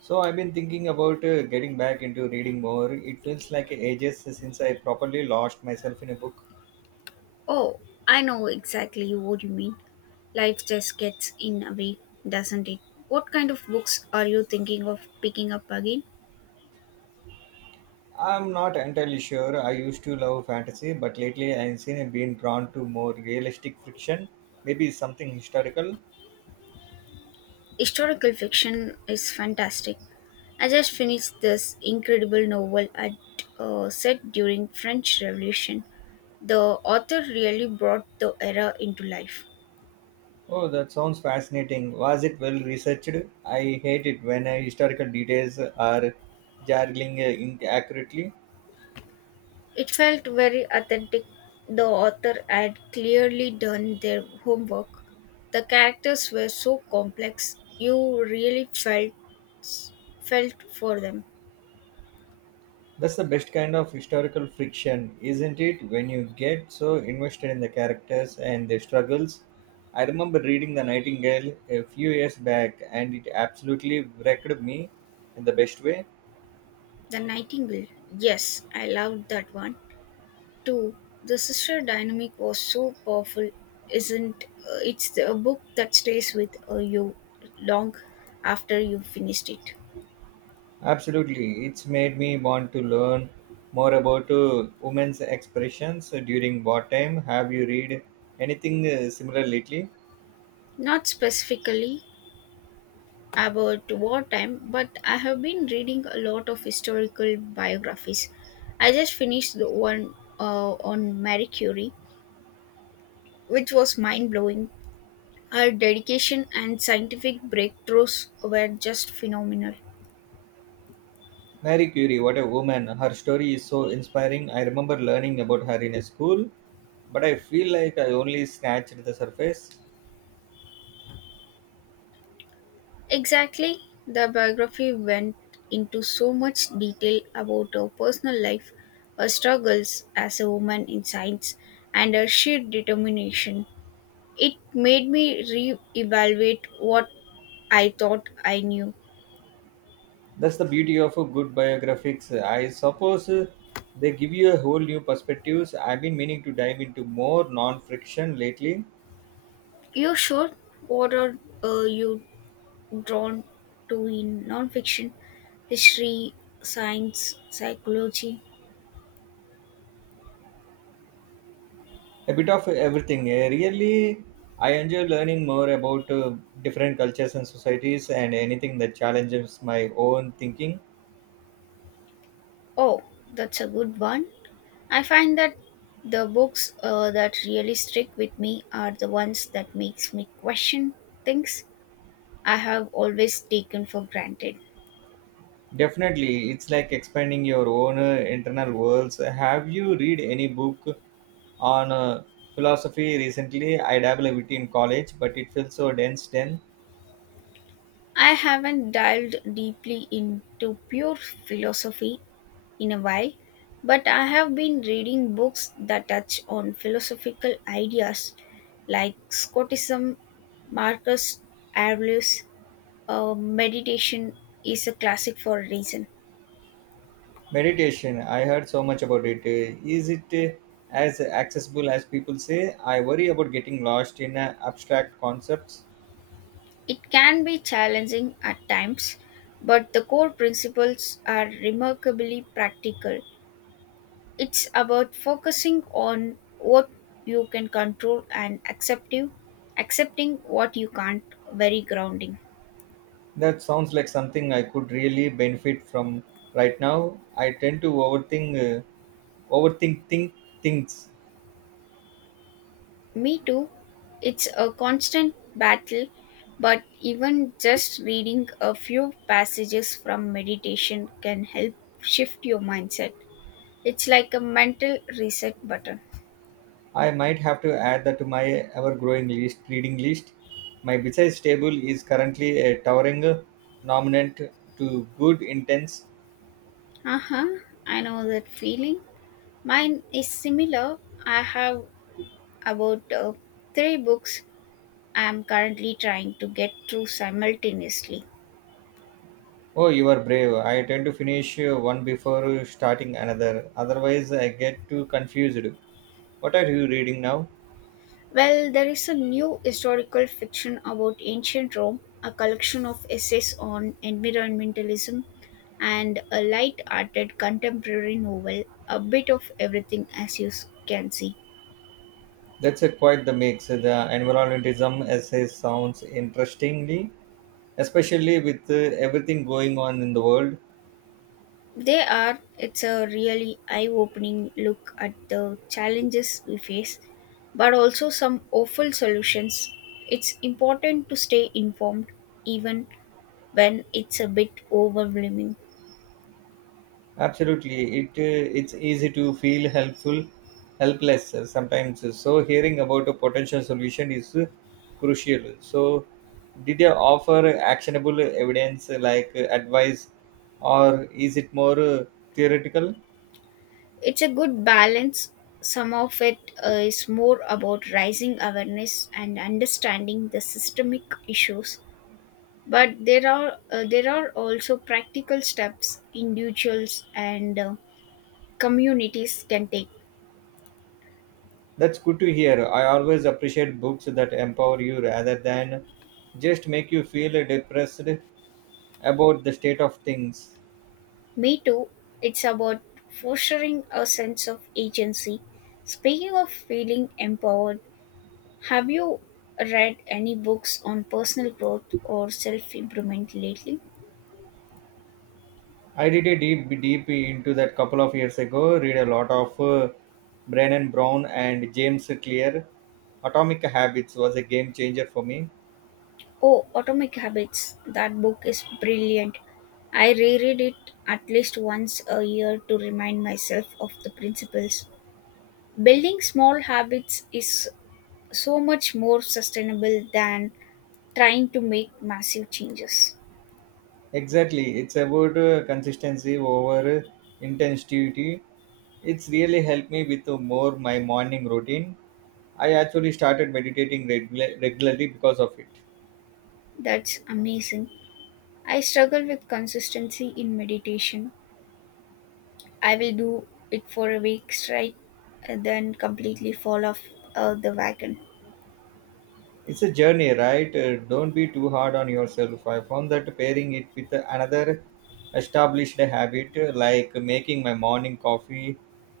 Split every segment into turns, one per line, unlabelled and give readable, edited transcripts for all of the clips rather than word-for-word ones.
So I've been thinking about getting back into reading more. It feels like ages since I properly lost myself in a book.
Oh, I know exactly what you mean. Life just gets in the way, doesn't it? What kind of books are you thinking of picking up again?
I'm not entirely sure. I used to love fantasy, but lately I've been drawn to more realistic fiction, maybe something historical.
Historical fiction is fantastic. I just finished this incredible novel at set during French Revolution. The author really brought the era into life.
Oh, that sounds fascinating. Was it well researched? I hate it when historical details are jargling inaccurately.
It felt very authentic. The author had clearly done their homework. The characters were so complex. You really felt for them.
That's the best kind of historical fiction, isn't it? When you get so invested in the characters and their struggles. I remember reading The Nightingale a few years back and it absolutely wrecked me in the best way.
The Nightingale. Yes, I loved that one too. The sister dynamic was so powerful. Isn't it's the- a book that stays with you long after you finished it.
Absolutely, it's made me want to learn more about women's expressions during wartime. Have you read anything similar lately?
Not specifically about wartime, but I have been reading a lot of historical biographies. I just finished the one on Marie Curie, which was mind blowing. Her dedication and scientific breakthroughs were just phenomenal.
Mary Curie, what a woman. Her story is so inspiring. I remember learning about her in a school but I feel like I only scratched the surface.
Exactly, the biography went into so much detail about her personal life, her struggles as a woman in science, and her sheer determination. It made me re evaluate what I thought I knew.
That's the beauty of a good biographics. I suppose they give you a whole new perspectives. I've been meaning to dive into more non-friction lately,
You sure? What are you drawn to in nonfiction? History, science, psychology?
a bit of everything. Really, I enjoy learning more about different cultures and societies and anything that challenges my own thinking.
Oh, that's a good one. I find that the books that really stick with me are the ones that makes me question things I have always taken for granted.
Definitely, it's like expanding your own internal worlds. Have you read any book on philosophy recently. I dabble a bit in college, but it feels so dense then.
I haven't dived deeply into pure philosophy in a while, but I have been reading books that touch on philosophical ideas like Scotism, Marcus Aurelius. Meditation is a classic for a reason.
Meditation, I heard so much about it. Is it as accessible as people say? I worry about getting lost in abstract concepts.
It can be challenging at times, but the core principles are remarkably practical. It's about focusing on what you can control and accepting what you can't, very grounding.
That sounds like something I could really benefit from right now. I tend to think things.
Me too. It's a constant battle, but even just reading a few passages from meditation can help shift your mindset. It's like a mental reset button.
I might have to add that to my ever growing list reading list. My besides table is currently a towering nominant to good intense.
Uh huh, I know that feeling. Mine is similar. I have about three books I am currently trying to get through simultaneously.
Oh, you are brave. I tend to finish one before starting another. Otherwise, I get too confused. What are you reading now?
Well, there is a new historical fiction about ancient Rome, a collection of essays on environmentalism, and a light hearted contemporary novel, a bit of everything as can see.
That's a quite the mix. The environmentalism essay sounds interestingly, especially with everything going on in the world.
They are, it's a really eye opening look at the challenges we face, but also some awful solutions. It's important to stay informed even when it's a bit overwhelming.
Absolutely, it's easy to feel helpless sometimes. So hearing about a potential solution is crucial. So, did they offer actionable evidence like advice, or is it more theoretical?
It's a good balance. Some of it is more about raising awareness and understanding the systemic issues, but there are also practical steps individuals and communities can take.
That's good to hear. I always appreciate books that empower you rather than just make you feel depressed about the state of things.
Me too. It's about fostering a sense of agency. Speaking of feeling empowered, have you read any books on personal growth or self improvement lately?
I did a deep into that couple of years ago. Read a lot of Brennan Brown and James Clear. Atomic Habits was a game changer for me.
Oh, Atomic Habits. That book is brilliant. I reread it at least once a year to remind myself of the principles. Building small habits is so much more sustainable than trying to make massive changes.
Exactly, it's about consistency over intensity. It's really helped me with more my morning routine. I actually started meditating regularly because of it.
That's amazing. I struggle with consistency in meditation. I will do it for a week straight, and then completely fall off the wagon.
It's a journey, right? Don't be too hard on yourself. I found that pairing it with another established habit, like making my morning coffee,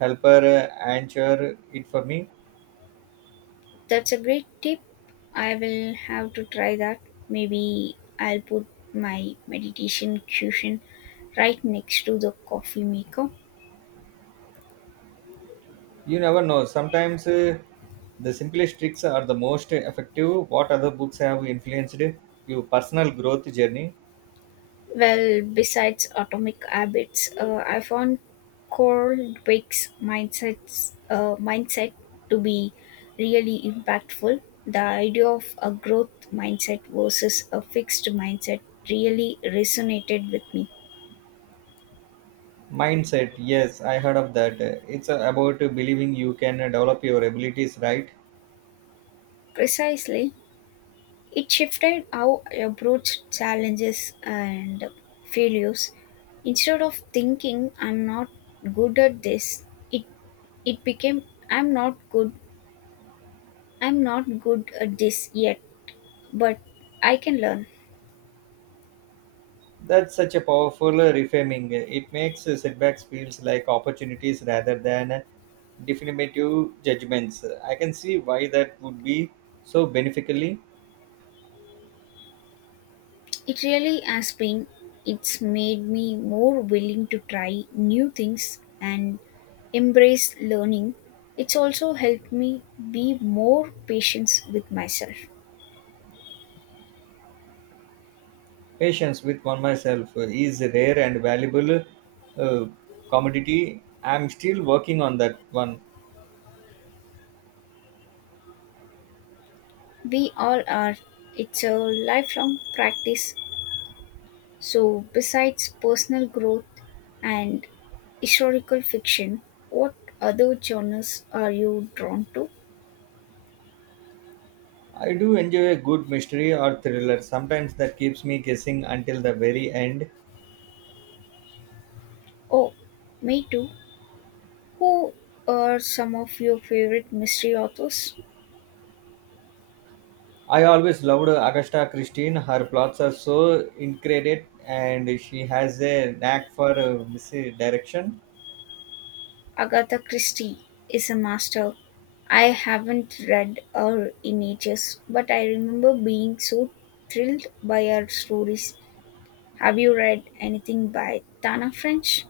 helper answer it for me.
That's a great tip. I will have to try that. Maybe I'll put my meditation cushion right next to the coffee maker.
You never know. Sometimes the simplest tricks are the most effective. What other books have influenced your personal growth journey?
Well, besides atomic habits, I found Cold Wake's mindset to be really impactful. The idea of a growth mindset versus a fixed mindset really resonated with me.
Mindset. Yes, I heard of that. It's about believing you can develop your abilities, right?
Precisely, it shifted how I approached challenges and failures. Instead of thinking I'm not good at this, it it became I'm not good I'm not good at this yet, but I can learn.
That's such a powerful reframing. It makes setbacks feels like opportunities rather than definitive judgments. I can see why that would be so beneficially.
It really has been, it's made me more willing to try new things and embrace learning. It's also helped me be more patient with myself.
Patience with one myself is a rare and valuable uh, commodity. I'm still working on that one.
We all are. It's a lifelong practice. So, besides personal growth and historical fiction, what other genres are you drawn to?
I do enjoy a good mystery or thriller. Sometimes that keeps me guessing until the very end.
Oh, me too. Who are some of your favorite mystery authors?
I always loved Agatha Christie. Her plots are so intricate, and she has a knack for misdirection.
Agatha Christie is a master. I haven't read her in ages, but I remember being so thrilled by her stories. Have you read anything by Tana French?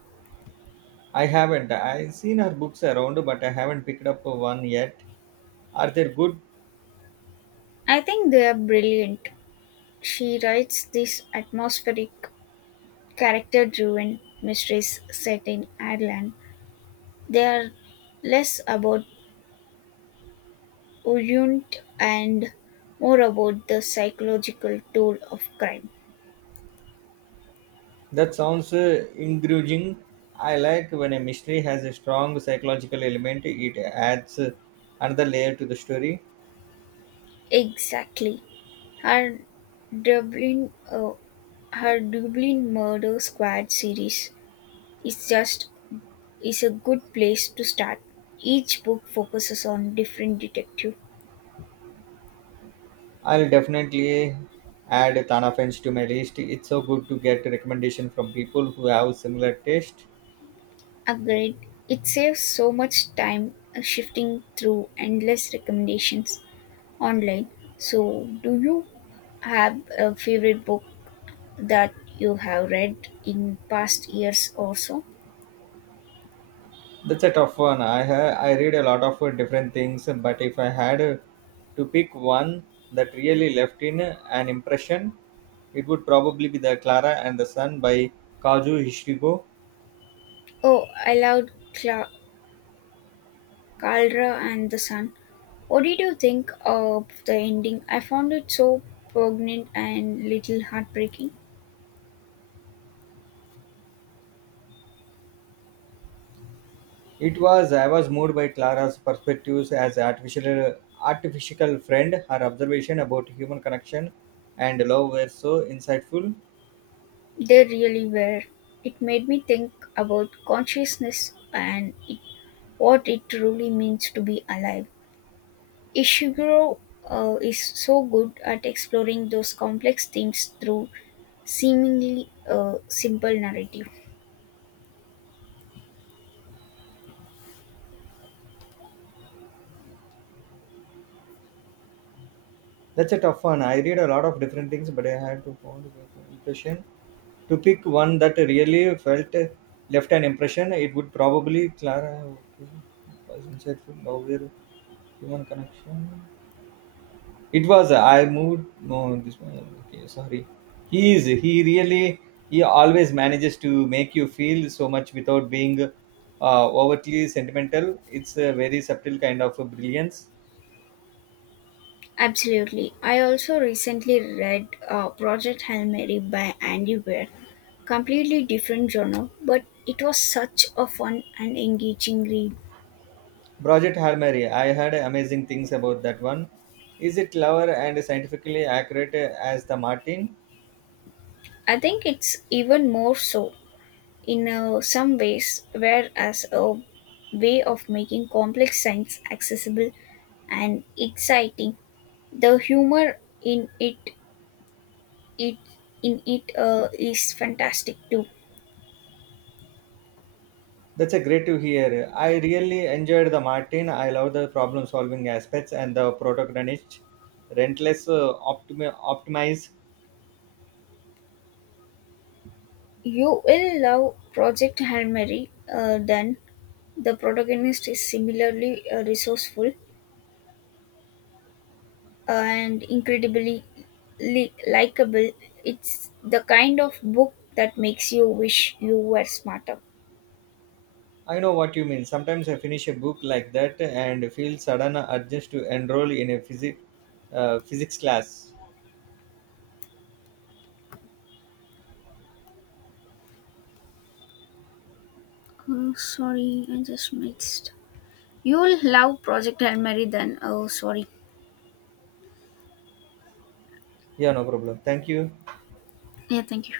I haven't. I've seen her books around, but I haven't picked up one yet. Are they good?
I think they are brilliant. She writes these atmospheric, character driven mysteries set in Ireland. They are less about Uyunt and more about the psychological toll of crime.
That sounds engaging. I like when a mystery has a strong psychological element. It adds another layer to the story.
Exactly. Her Dublin, uh, her Dublin Murder Squad series is just is a good place to start. Each book focuses on different detective.
I'll definitely add Tana French to my list. It's so good to get recommendation from people who have similar taste.
Agreed. It saves so much time shifting through endless recommendations online. So, do you have a favorite book that you have read in past years or so?
That's a tough one. I read a lot of different things, but if I had to pick one that really left in an impression, it would probably be the Clara and the Sun by Kazu Hishigo.
Oh, I Caldera and the Sun. What did you think of the ending? I found it so poignant and little heartbreaking.
It was I was moved by Clara's perspectives as artificial friend. Her observation about human connection and love were so insightful.
They really were. It made me think about consciousness and it what it truly means to be alive. Ishiguro is so good at exploring those complex themes through seemingly simple narrative.
That's a tough one. I read a lot of different things, but I had to found an impression. To pick one that really felt left an impression, it would probably Clara okay, was insightful, aware, human connection. It was I moved no this one okay sorry. He really he always manages to make you feel so much without being overtly sentimental. It's a very subtle kind of brilliance.
Absolutely. I also recently read Project Hail Mary by Andy Weir. Completely different genre, but it was such a fun and engaging read.
Project Hail Mary, I heard amazing things about that one. Is it clever and scientifically accurate as the Martin?
I think it's even more so in some ways, were as a way of making complex science accessible and exciting. The humor it in it is fantastic too.
That's a great to hear. I really enjoyed the Martin. I love the problem solving aspects and the protagonist rentless optimize.
You will love Project Hail Mary. Then the protagonist is similarly resourceful and incredibly likable. It's the kind of book that makes you wish you were smarter.
I know what you mean. Sometimes I finish a book like that and feel sudden urge to enroll in a physics class.
Oh, sorry, I just mixed. You'll love Project Hail Mary then. Oh, sorry.
Yeah, no problem. Thank you.
Yeah, thank you.